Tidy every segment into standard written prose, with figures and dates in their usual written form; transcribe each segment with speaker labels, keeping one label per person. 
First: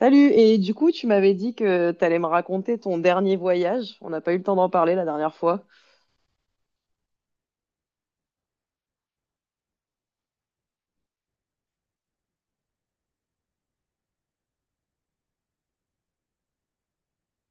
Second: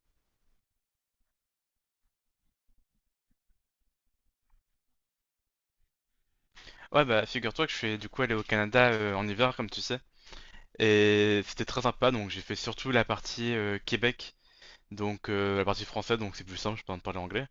Speaker 1: Salut, et du coup, tu m'avais dit que t'allais me raconter ton dernier voyage. On n'a pas eu le temps d'en parler la dernière fois.
Speaker 2: Ouais, bah figure-toi que je suis du coup allé au Canada, en hiver, comme tu sais. Et c'était très sympa, donc j'ai fait surtout la partie Québec, donc la partie française, donc c'est plus simple, je peux en parler anglais.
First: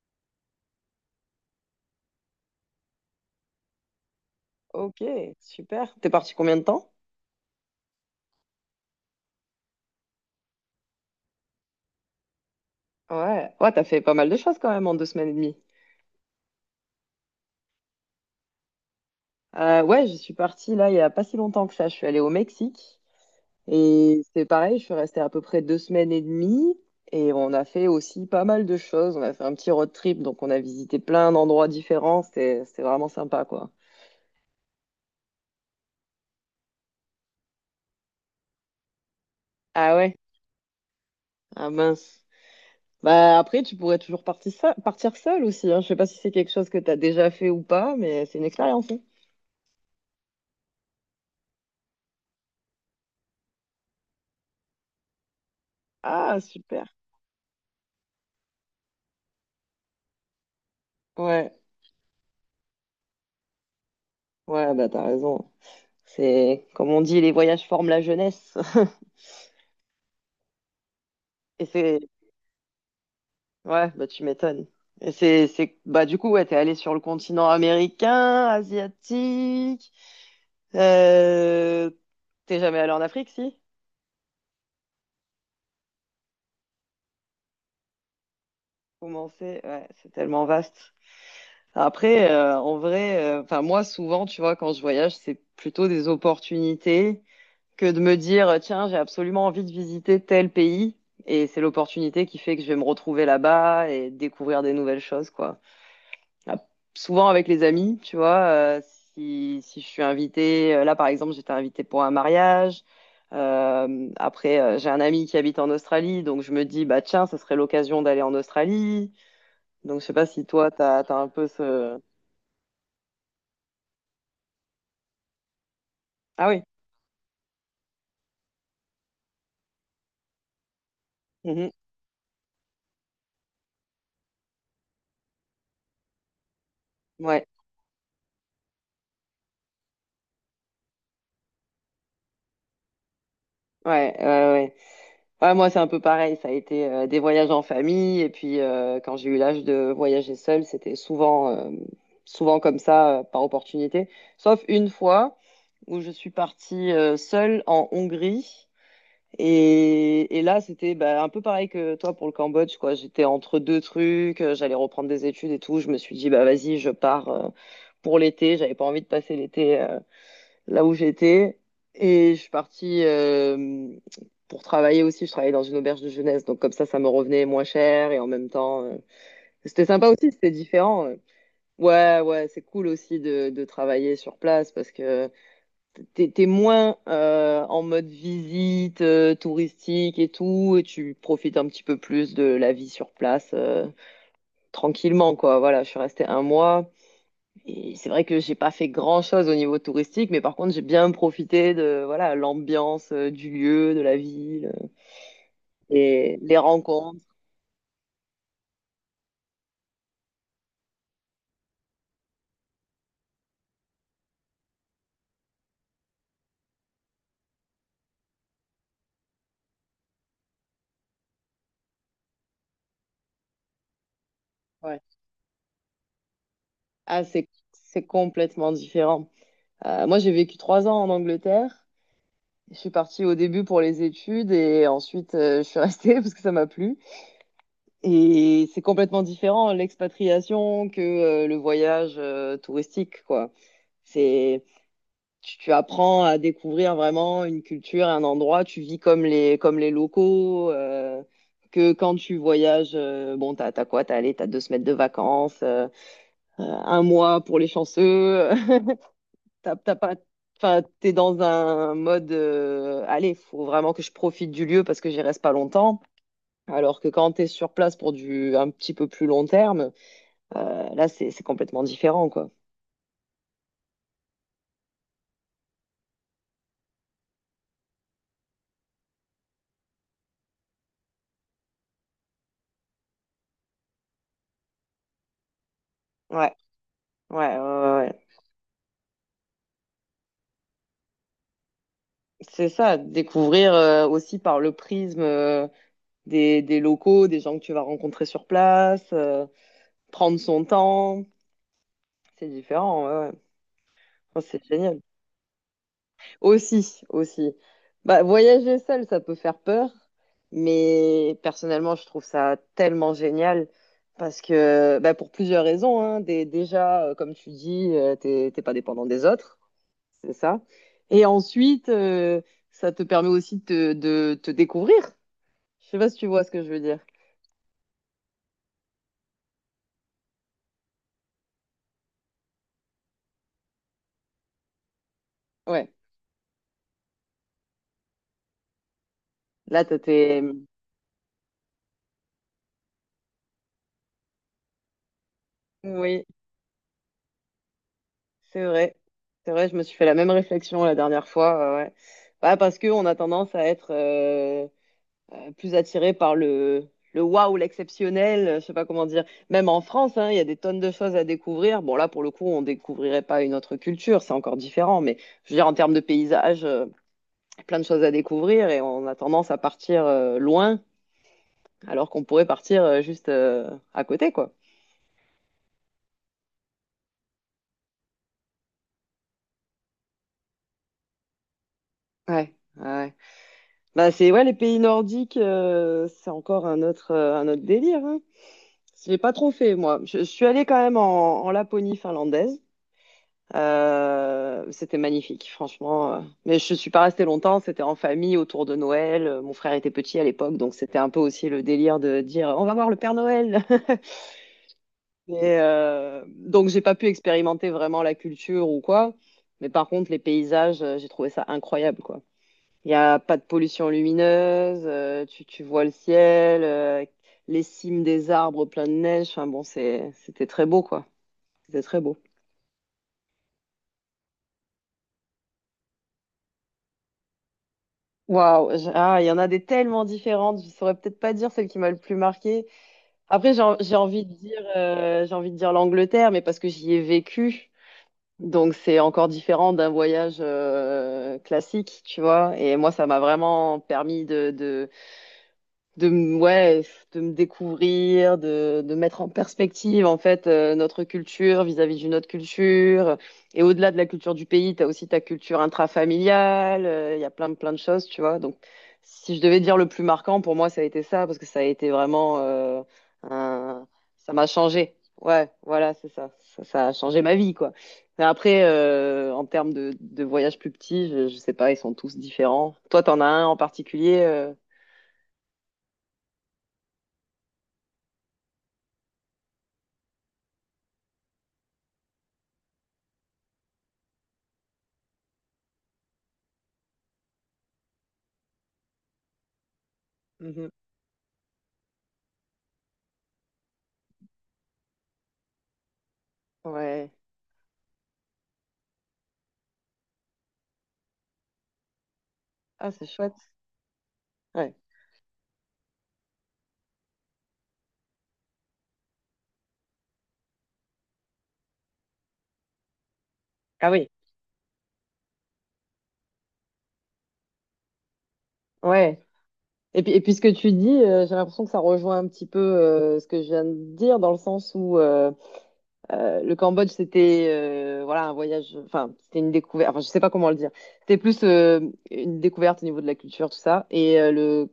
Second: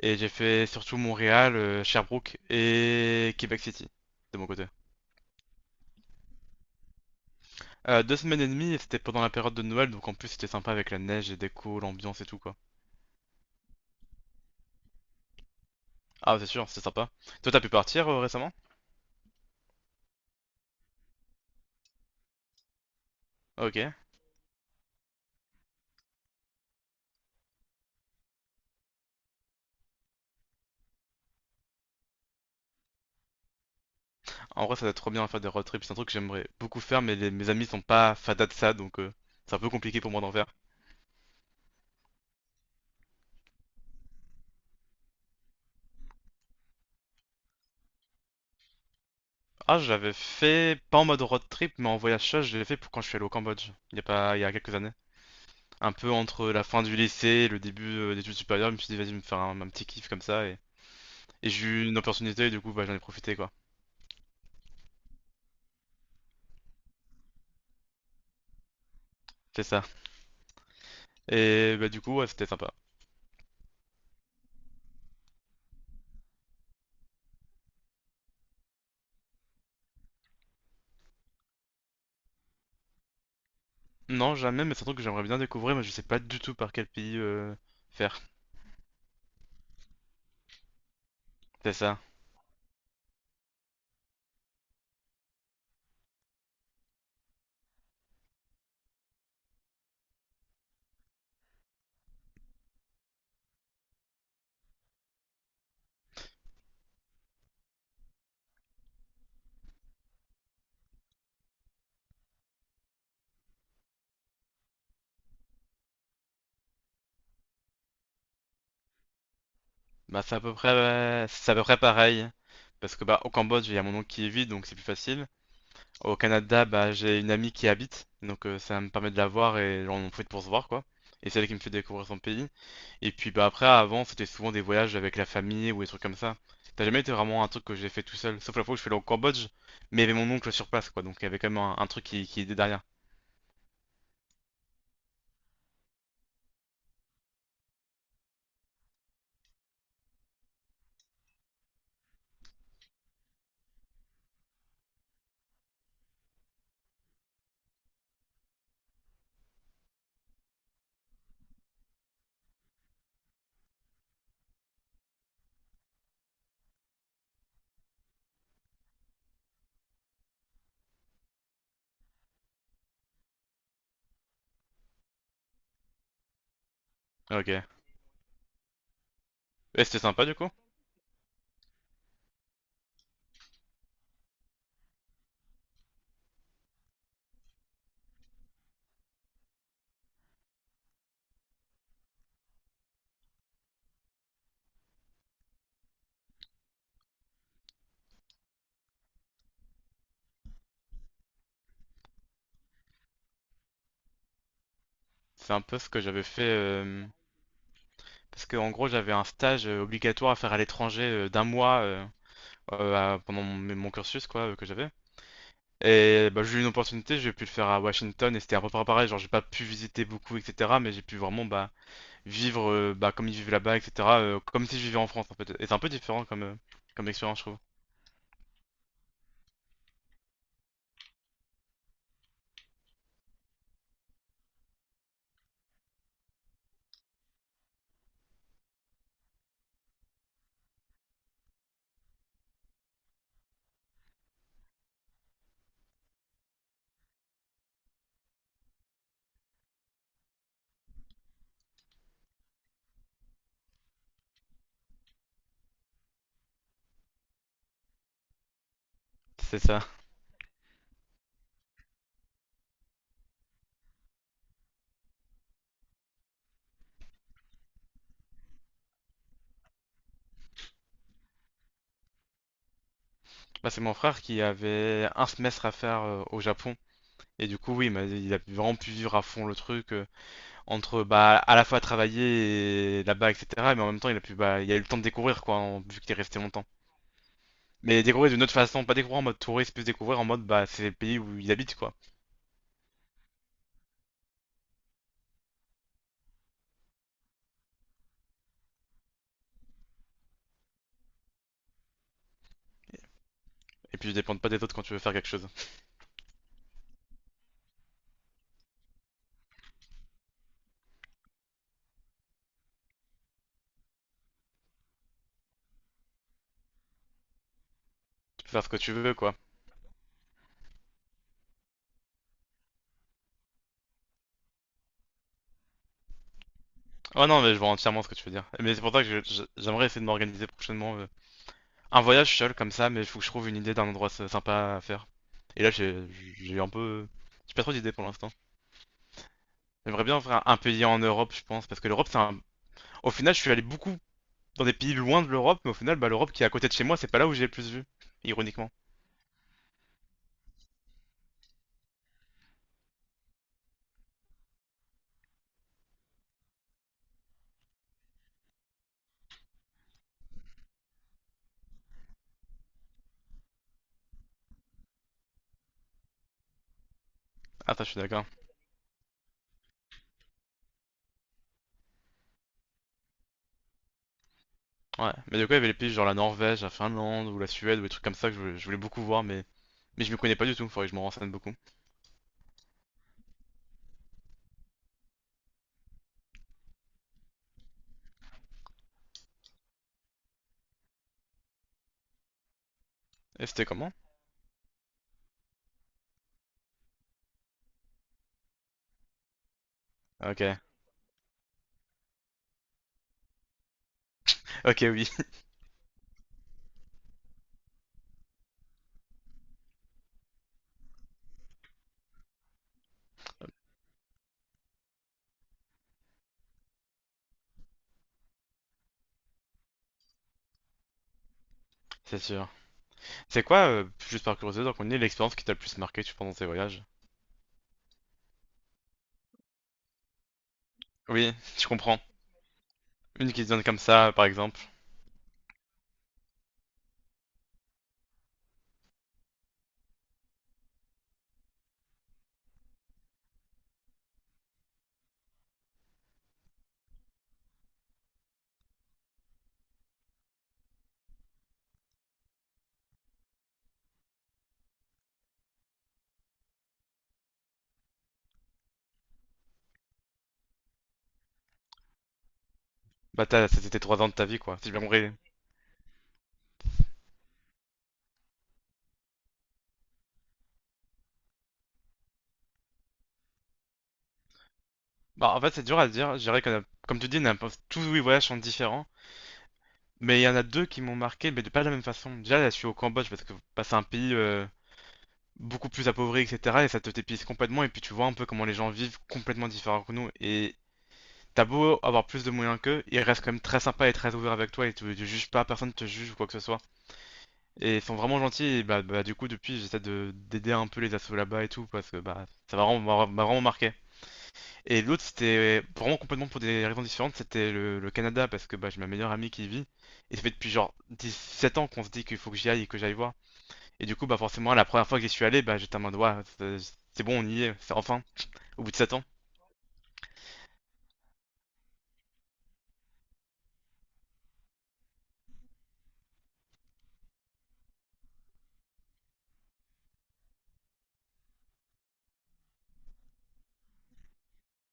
Speaker 2: Et j'ai fait surtout Montréal, Sherbrooke et Québec City, de mon côté.
Speaker 1: Ok, super. T'es parti combien de temps?
Speaker 2: Deux semaines et demie, et c'était pendant la période de Noël, donc en plus c'était sympa avec la neige, les décos, l'ambiance et tout, quoi.
Speaker 1: Ouais, ouais, t'as fait pas mal de choses quand même en deux semaines et demie.
Speaker 2: Ah, c'est sûr, c'est sympa. Toi, t'as pu partir récemment?
Speaker 1: Ouais, je suis partie là il y a pas si longtemps que ça. Je suis allée au Mexique
Speaker 2: Ok.
Speaker 1: et c'est pareil, je suis restée à peu près deux semaines et demie et on a fait aussi pas mal de choses. On a fait un petit road trip, donc on a visité plein d'endroits différents. C'était vraiment sympa quoi.
Speaker 2: En vrai, ça doit être trop bien à faire des road trips, c'est un truc que j'aimerais beaucoup faire, mais mes amis sont pas fadas de ça, donc c'est un peu
Speaker 1: Ah
Speaker 2: compliqué pour
Speaker 1: ouais?
Speaker 2: moi d'en faire.
Speaker 1: Ah mince. Bah, après, tu pourrais toujours partir seul aussi. Hein. Je sais pas si c'est quelque chose que tu as déjà fait ou pas, mais c'est une expérience, hein.
Speaker 2: Ah, je l'avais fait, pas en mode road trip, mais en voyage seul, je l'ai fait pour quand je suis allé au Cambodge, il y a pas, il y a quelques années. Un peu
Speaker 1: Ah,
Speaker 2: entre la fin
Speaker 1: super.
Speaker 2: du lycée et le début d'études supérieures, je me suis dit, vas-y, me faire un petit kiff comme ça, et
Speaker 1: Ouais,
Speaker 2: j'ai eu une opportunité, et du coup, bah, j'en ai profité, quoi.
Speaker 1: ouais, bah t'as raison. C'est comme on dit, les voyages forment la jeunesse.
Speaker 2: C'est ça.
Speaker 1: Et
Speaker 2: Et bah,
Speaker 1: c'est
Speaker 2: du coup, ouais, c'était sympa.
Speaker 1: ouais, bah tu m'étonnes. Et c'est bah du coup ouais, t'es allé sur le continent américain, asiatique. Euh... T'es jamais allé en Afrique, si?
Speaker 2: Non, jamais, mais c'est un truc que j'aimerais bien découvrir, mais je sais pas du tout par quel pays faire.
Speaker 1: Comment Ouais, c'est tellement vaste.
Speaker 2: C'est ça.
Speaker 1: Après, en vrai, enfin moi souvent, tu vois, quand je voyage, c'est plutôt des opportunités que de me dire, tiens, j'ai absolument envie de visiter tel pays, et c'est l'opportunité qui fait que je vais me retrouver là-bas et découvrir des nouvelles choses, quoi. Ah, souvent avec les amis, tu vois, si je suis invitée, là par exemple, j'étais invitée pour un mariage. Après, j'ai un ami qui habite en Australie, donc je me dis, bah tiens, ça serait l'occasion d'aller en Australie. Donc je sais
Speaker 2: Bah,
Speaker 1: pas si toi, t'as un peu
Speaker 2: c'est à peu près
Speaker 1: ce...
Speaker 2: pareil. Parce que bah, au Cambodge, il y a mon oncle qui est vide, donc c'est plus facile. Au
Speaker 1: Ah oui.
Speaker 2: Canada, bah, j'ai une amie qui y habite, donc ça me permet de la voir et genre, on en profite pour se voir, quoi. Et c'est elle qui me fait
Speaker 1: Mhm.
Speaker 2: découvrir son pays. Et puis bah après, avant, c'était souvent des voyages avec la famille ou des trucs comme ça. T'as jamais été vraiment
Speaker 1: Ouais,
Speaker 2: un truc que j'ai fait tout seul, sauf la fois où je suis allé au Cambodge, mais il y avait mon oncle sur place, quoi, donc il y avait quand même un truc qui était derrière.
Speaker 1: ouais, ouais, ouais. Ouais, moi, c'est un peu pareil. Ça a été des voyages en famille. Et puis, quand j'ai eu l'âge de voyager seule, c'était souvent, souvent comme ça, par opportunité. Sauf une fois où je suis partie seule en Hongrie. Et là, c'était bah, un peu pareil que toi pour le Cambodge, quoi. J'étais entre deux trucs. J'allais reprendre des études et tout. Je me suis dit, bah, vas-y, je pars pour l'été. J'avais pas envie de passer l'été là où j'étais. Et je suis partie pour travailler aussi. Je travaillais dans une auberge de jeunesse. Donc comme ça me revenait
Speaker 2: Ok.
Speaker 1: moins cher. Et en même temps,
Speaker 2: Et
Speaker 1: c'était
Speaker 2: c'était
Speaker 1: sympa
Speaker 2: sympa
Speaker 1: aussi,
Speaker 2: du coup.
Speaker 1: c'était différent. Ouais, ouais, c'est cool aussi de travailler sur place parce que t'es moins en mode visite touristique et tout. Et tu profites un petit peu plus de la vie sur place tranquillement, quoi. Voilà, je suis restée un mois. Et c'est vrai que j'ai pas fait grand-chose au niveau touristique, mais par contre, j'ai bien profité de voilà, l'ambiance du lieu, de la ville
Speaker 2: C'est un peu ce que j'avais
Speaker 1: et
Speaker 2: fait,
Speaker 1: les rencontres.
Speaker 2: parce que en gros, j'avais un stage obligatoire à faire à l'étranger d'un mois, pendant mon cursus, quoi, que j'avais. Et bah, j'ai eu une opportunité, j'ai pu le faire à Washington et c'était à peu près pareil, genre j'ai pas pu visiter beaucoup, etc. Mais j'ai pu vraiment bah, vivre comme ils vivent là-bas, etc. Comme si je vivais
Speaker 1: Ouais.
Speaker 2: en France en fait. Et c'est un peu différent comme
Speaker 1: Ah,
Speaker 2: expérience, je
Speaker 1: c'est
Speaker 2: trouve.
Speaker 1: c'est complètement différent. Moi, j'ai vécu trois ans en Angleterre. Je suis partie au début pour les études et ensuite je suis restée parce que ça m'a plu. Et c'est complètement différent l'expatriation que le voyage touristique, quoi. C'est tu, tu apprends à découvrir vraiment une culture, un endroit, tu vis comme les locaux, que quand tu voyages, bon, t'as, t'as quoi? T'as, allez, t'as deux semaines de vacances, un mois pour les chanceux,
Speaker 2: C'est
Speaker 1: t'as,
Speaker 2: ça.
Speaker 1: t'as pas, enfin, t'es dans un mode, allez, faut vraiment que je profite du lieu parce que j'y reste pas longtemps. Alors que quand t'es sur place pour du un petit peu plus long terme, là, c'est complètement différent, quoi.
Speaker 2: Là, c'est mon frère qui avait un semestre à faire au Japon. Et du coup, oui, bah, il a vraiment pu vivre à fond le truc, entre bah, à la fois travailler et là-bas, etc. Mais en même temps, il a pu, bah, il a eu le temps de découvrir, quoi, vu qu'il est resté
Speaker 1: Ouais,
Speaker 2: longtemps.
Speaker 1: ouais, ouais,
Speaker 2: Mais
Speaker 1: ouais.
Speaker 2: découvrir d'une autre façon, pas découvrir en mode touriste, plus découvrir en mode, bah, c'est le pays où il habite, quoi.
Speaker 1: C'est ça, découvrir aussi par le prisme des locaux, des gens que tu vas rencontrer sur place, prendre son temps, c'est différent, ouais, ouais.
Speaker 2: Et puis,
Speaker 1: Oh,
Speaker 2: dépendre pas
Speaker 1: c'est
Speaker 2: des autres quand tu veux
Speaker 1: génial.
Speaker 2: faire quelque chose.
Speaker 1: Aussi, aussi. Bah, voyager seul, ça peut faire peur, mais personnellement, je trouve ça tellement génial parce que, bah, pour plusieurs raisons, hein. Déjà, comme tu dis,
Speaker 2: Tu
Speaker 1: t'es
Speaker 2: peux
Speaker 1: t'es
Speaker 2: faire ce
Speaker 1: pas
Speaker 2: que tu
Speaker 1: dépendant
Speaker 2: veux,
Speaker 1: des
Speaker 2: quoi.
Speaker 1: autres, c'est ça. Et ensuite, ça te permet aussi de te découvrir. Je sais pas si tu vois ce que je veux dire.
Speaker 2: Oh non, mais je vois entièrement ce que tu veux dire. Mais c'est pour ça que j'aimerais essayer de m'organiser prochainement un voyage seul comme ça, mais il faut que je trouve une idée d'un endroit sympa à faire. Et là,
Speaker 1: Ouais.
Speaker 2: j'ai eu un peu. J'ai pas trop d'idées pour l'instant.
Speaker 1: Là, t'as
Speaker 2: J'aimerais bien
Speaker 1: tes...
Speaker 2: faire un pays en Europe, je pense, parce que l'Europe, c'est un. Au final, je suis allé beaucoup dans des pays loin de l'Europe, mais au final, bah,
Speaker 1: Oui,
Speaker 2: l'Europe qui est à côté de chez moi, c'est pas là où j'ai le plus vu.
Speaker 1: c'est
Speaker 2: Ironiquement.
Speaker 1: vrai. C'est vrai, je me suis fait la même réflexion la dernière fois. Ouais. Bah, parce qu'on a tendance à être plus attiré par le waouh, l'exceptionnel, je sais pas comment dire. Même en France, hein, il y a des tonnes de choses à découvrir. Bon, là, pour le coup, on découvrirait pas une autre culture, c'est encore différent. Mais je veux dire, en termes de paysage,
Speaker 2: Ah,
Speaker 1: plein de
Speaker 2: ça, je suis
Speaker 1: choses à
Speaker 2: d'accord.
Speaker 1: découvrir et on a tendance à partir loin, alors qu'on pourrait partir juste à côté, quoi.
Speaker 2: Ouais. Mais du coup, il y avait les pays genre la Norvège, la Finlande, ou la Suède, ou des trucs comme ça que je voulais beaucoup voir, mais. Mais je me connais pas du tout, faudrait que je m'en renseigne beaucoup.
Speaker 1: Ouais. Ouais. Bah, c'est ouais, les pays nordiques, c'est encore un autre délire. Hein. Je l'ai pas trop fait, moi. Je suis allée quand même en, en Laponie finlandaise.
Speaker 2: Et c'était comment?
Speaker 1: C'était magnifique, franchement. Mais je suis pas restée longtemps. C'était en famille autour de Noël. Mon frère était petit à l'époque,
Speaker 2: Ok.
Speaker 1: donc c'était un peu aussi le délire de dire on va voir le Père Noël.
Speaker 2: Ok, oui,
Speaker 1: Mais, donc j'ai pas pu expérimenter vraiment la culture ou quoi. Mais par contre, les paysages, j'ai trouvé ça incroyable, quoi. Il n'y a pas de pollution lumineuse, tu, tu vois le ciel, les cimes des arbres pleins de neige. Enfin bon, c'était très beau, quoi. C'était très beau.
Speaker 2: c'est sûr. C'est quoi, juste par curiosité, donc on est l'expérience qui t'a le plus marqué pendant tes voyages?
Speaker 1: Waouh, il y en a des tellement différentes. Je saurais peut-être pas
Speaker 2: Oui,
Speaker 1: dire
Speaker 2: je
Speaker 1: celle qui m'a le
Speaker 2: comprends.
Speaker 1: plus marquée.
Speaker 2: Une qui se
Speaker 1: Après,
Speaker 2: donne comme
Speaker 1: j'ai
Speaker 2: ça,
Speaker 1: envie
Speaker 2: par
Speaker 1: de
Speaker 2: exemple.
Speaker 1: dire, j'ai envie de dire l'Angleterre, mais parce que j'y ai vécu. Donc c'est encore différent d'un voyage classique, tu vois. Et moi, ça m'a vraiment permis de ouais, de me découvrir, de mettre en perspective en fait notre culture vis-à-vis d'une autre culture. Et au-delà de la culture du pays, tu as aussi ta culture intrafamiliale, il y a plein de choses, tu vois. Donc si je devais dire le plus marquant pour moi, ça a été ça parce que ça a été vraiment
Speaker 2: Bah, c'était
Speaker 1: un-
Speaker 2: trois ans de ta
Speaker 1: ça
Speaker 2: vie,
Speaker 1: m'a
Speaker 2: quoi, si j'ai bien
Speaker 1: changé.
Speaker 2: compris.
Speaker 1: Ouais, voilà, c'est ça. Ça a changé ma vie quoi. Mais après en termes de voyages plus petits, je sais pas, ils sont tous différents. Toi, t'en as un en particulier
Speaker 2: Bah, en fait, c'est dur à dire. Je dirais qu'on Comme tu dis, on a tous les voyages sont différents. Mais il y en a deux qui m'ont marqué, mais de pas de la même façon. Déjà, là, je suis au Cambodge parce que c'est un pays beaucoup plus appauvri, etc. Et ça te t'épuise complètement. Et puis, tu vois un peu comment les gens vivent complètement différents que nous. Et
Speaker 1: Mhm.
Speaker 2: t'as beau avoir plus de moyens qu'eux, ils restent quand même très sympas et très ouverts avec toi et tu juges pas, personne te juge ou quoi que ce soit.
Speaker 1: Ouais.
Speaker 2: Et ils sont vraiment gentils et bah, du coup depuis j'essaie de d'aider un peu les assos là-bas et tout parce que bah ça
Speaker 1: Ah, c'est
Speaker 2: m'a
Speaker 1: chouette.
Speaker 2: vraiment marqué.
Speaker 1: Ouais.
Speaker 2: Et l'autre c'était vraiment complètement pour des raisons différentes, c'était le Canada parce que bah j'ai ma meilleure amie qui y vit et ça fait depuis genre 17 ans qu'on se dit qu'il faut que j'y aille et que j'aille voir. Et
Speaker 1: Ah
Speaker 2: du coup
Speaker 1: oui,
Speaker 2: bah forcément la première fois que j'y suis allé bah j'étais en mode ouais c'est bon on y est, c'est enfin au bout de 7 ans.
Speaker 1: ouais. Et puis ce que tu dis, j'ai l'impression que ça rejoint un petit peu ce que je viens de dire, dans le sens où le Cambodge, c'était voilà, un voyage, enfin, c'était une découverte, enfin, je sais pas comment le dire. C'était plus une découverte au niveau de la culture, tout ça. Et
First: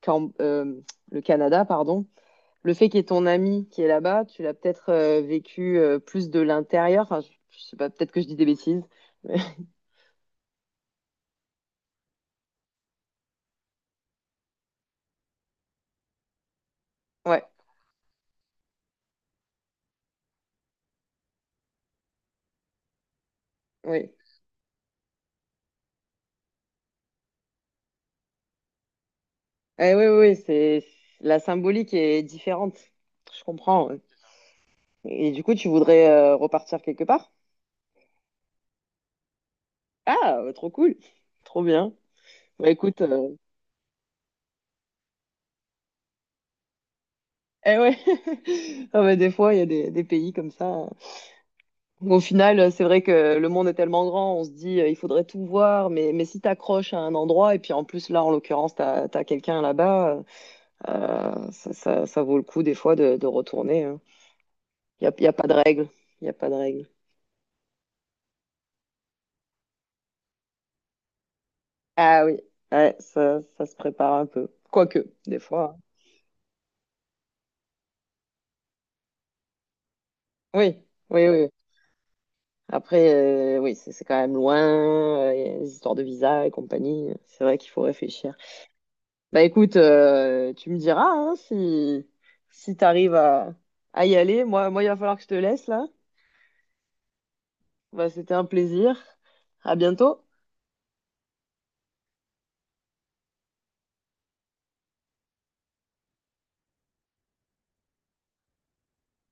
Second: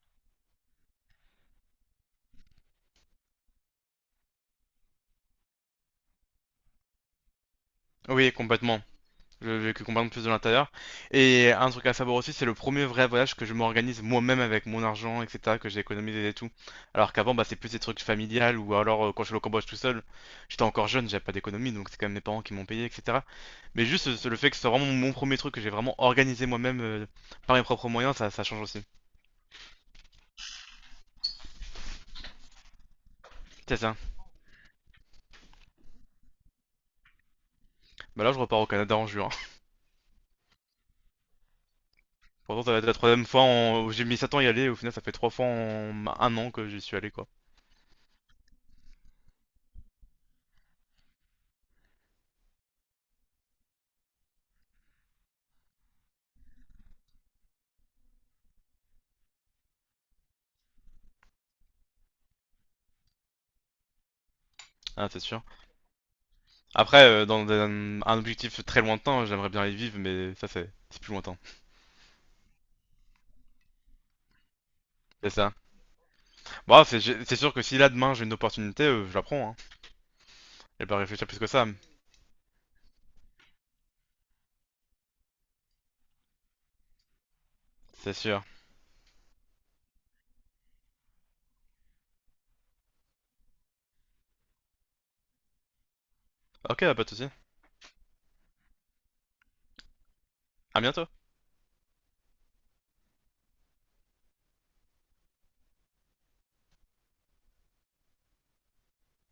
Speaker 1: Cam- euh, le Canada, pardon, le fait qu'il y ait ton ami qui est là-bas, tu l'as peut-être vécu plus de l'intérieur. Enfin, je sais pas, peut-être que je
Speaker 2: Oui,
Speaker 1: dis des bêtises.
Speaker 2: complètement.
Speaker 1: mais-
Speaker 2: Que comprendre plus de l'intérieur. Et un truc à savoir aussi, c'est le premier vrai voyage que je m'organise moi-même avec mon argent, etc., que j'ai économisé et tout. Alors qu'avant, bah,
Speaker 1: Ouais,
Speaker 2: c'est plus des trucs familiales ou alors quand je suis au Cambodge tout seul, j'étais encore jeune, j'avais pas d'économie, donc c'est quand même mes parents qui m'ont payé, etc. Mais
Speaker 1: oui.
Speaker 2: juste le fait que ce soit vraiment mon premier truc que j'ai vraiment organisé moi-même par mes propres moyens, ça change aussi.
Speaker 1: Eh oui, oui, oui, c'est la symbolique est différente. Je
Speaker 2: C'est
Speaker 1: comprends.
Speaker 2: ça.
Speaker 1: Ouais. Et du coup, tu voudrais repartir quelque part?
Speaker 2: Bah là, je repars au Canada en juin.
Speaker 1: Ah, trop cool. Trop bien.
Speaker 2: Pourtant,
Speaker 1: Bah
Speaker 2: ça va être la
Speaker 1: écoute,
Speaker 2: troisième fois où j'ai mis 7 ans à y aller, et au final, ça fait trois fois en un an que j'y suis allé, quoi.
Speaker 1: eh ouais. Ah, bah, des fois, il y a des pays comme ça. Au final, c'est vrai que le monde est tellement grand, on se dit, il faudrait tout voir, mais si t'accroches à un endroit, et puis en plus, là, en l'occurrence, t'as, t'as quelqu'un là-bas, ça vaut le coup des fois de retourner, hein. Il n'y
Speaker 2: Ah,
Speaker 1: a,
Speaker 2: c'est
Speaker 1: y a
Speaker 2: sûr.
Speaker 1: pas de règle. Il n'y a pas de règle.
Speaker 2: Après, dans un objectif très lointain, j'aimerais bien les vivre, mais ça, c'est plus lointain.
Speaker 1: Ah oui, ouais, ça se prépare un peu. Quoique,
Speaker 2: C'est
Speaker 1: des
Speaker 2: ça.
Speaker 1: fois, hein.
Speaker 2: Bon, c'est sûr que si là, demain, j'ai une opportunité, je la prends. Hein. Je
Speaker 1: Oui,
Speaker 2: vais pas réfléchir
Speaker 1: oui,
Speaker 2: plus que
Speaker 1: oui.
Speaker 2: ça,
Speaker 1: Après, oui, c'est quand même loin, il y a les histoires de visa et compagnie. C'est vrai qu'il faut
Speaker 2: c'est
Speaker 1: réfléchir.
Speaker 2: sûr.
Speaker 1: Bah écoute, tu me diras hein, si, si tu arrives à y aller. Moi, il va falloir que je te laisse là.
Speaker 2: Ok, bah, pas de soucis.
Speaker 1: Bah, c'était un plaisir. À bientôt.
Speaker 2: À bientôt.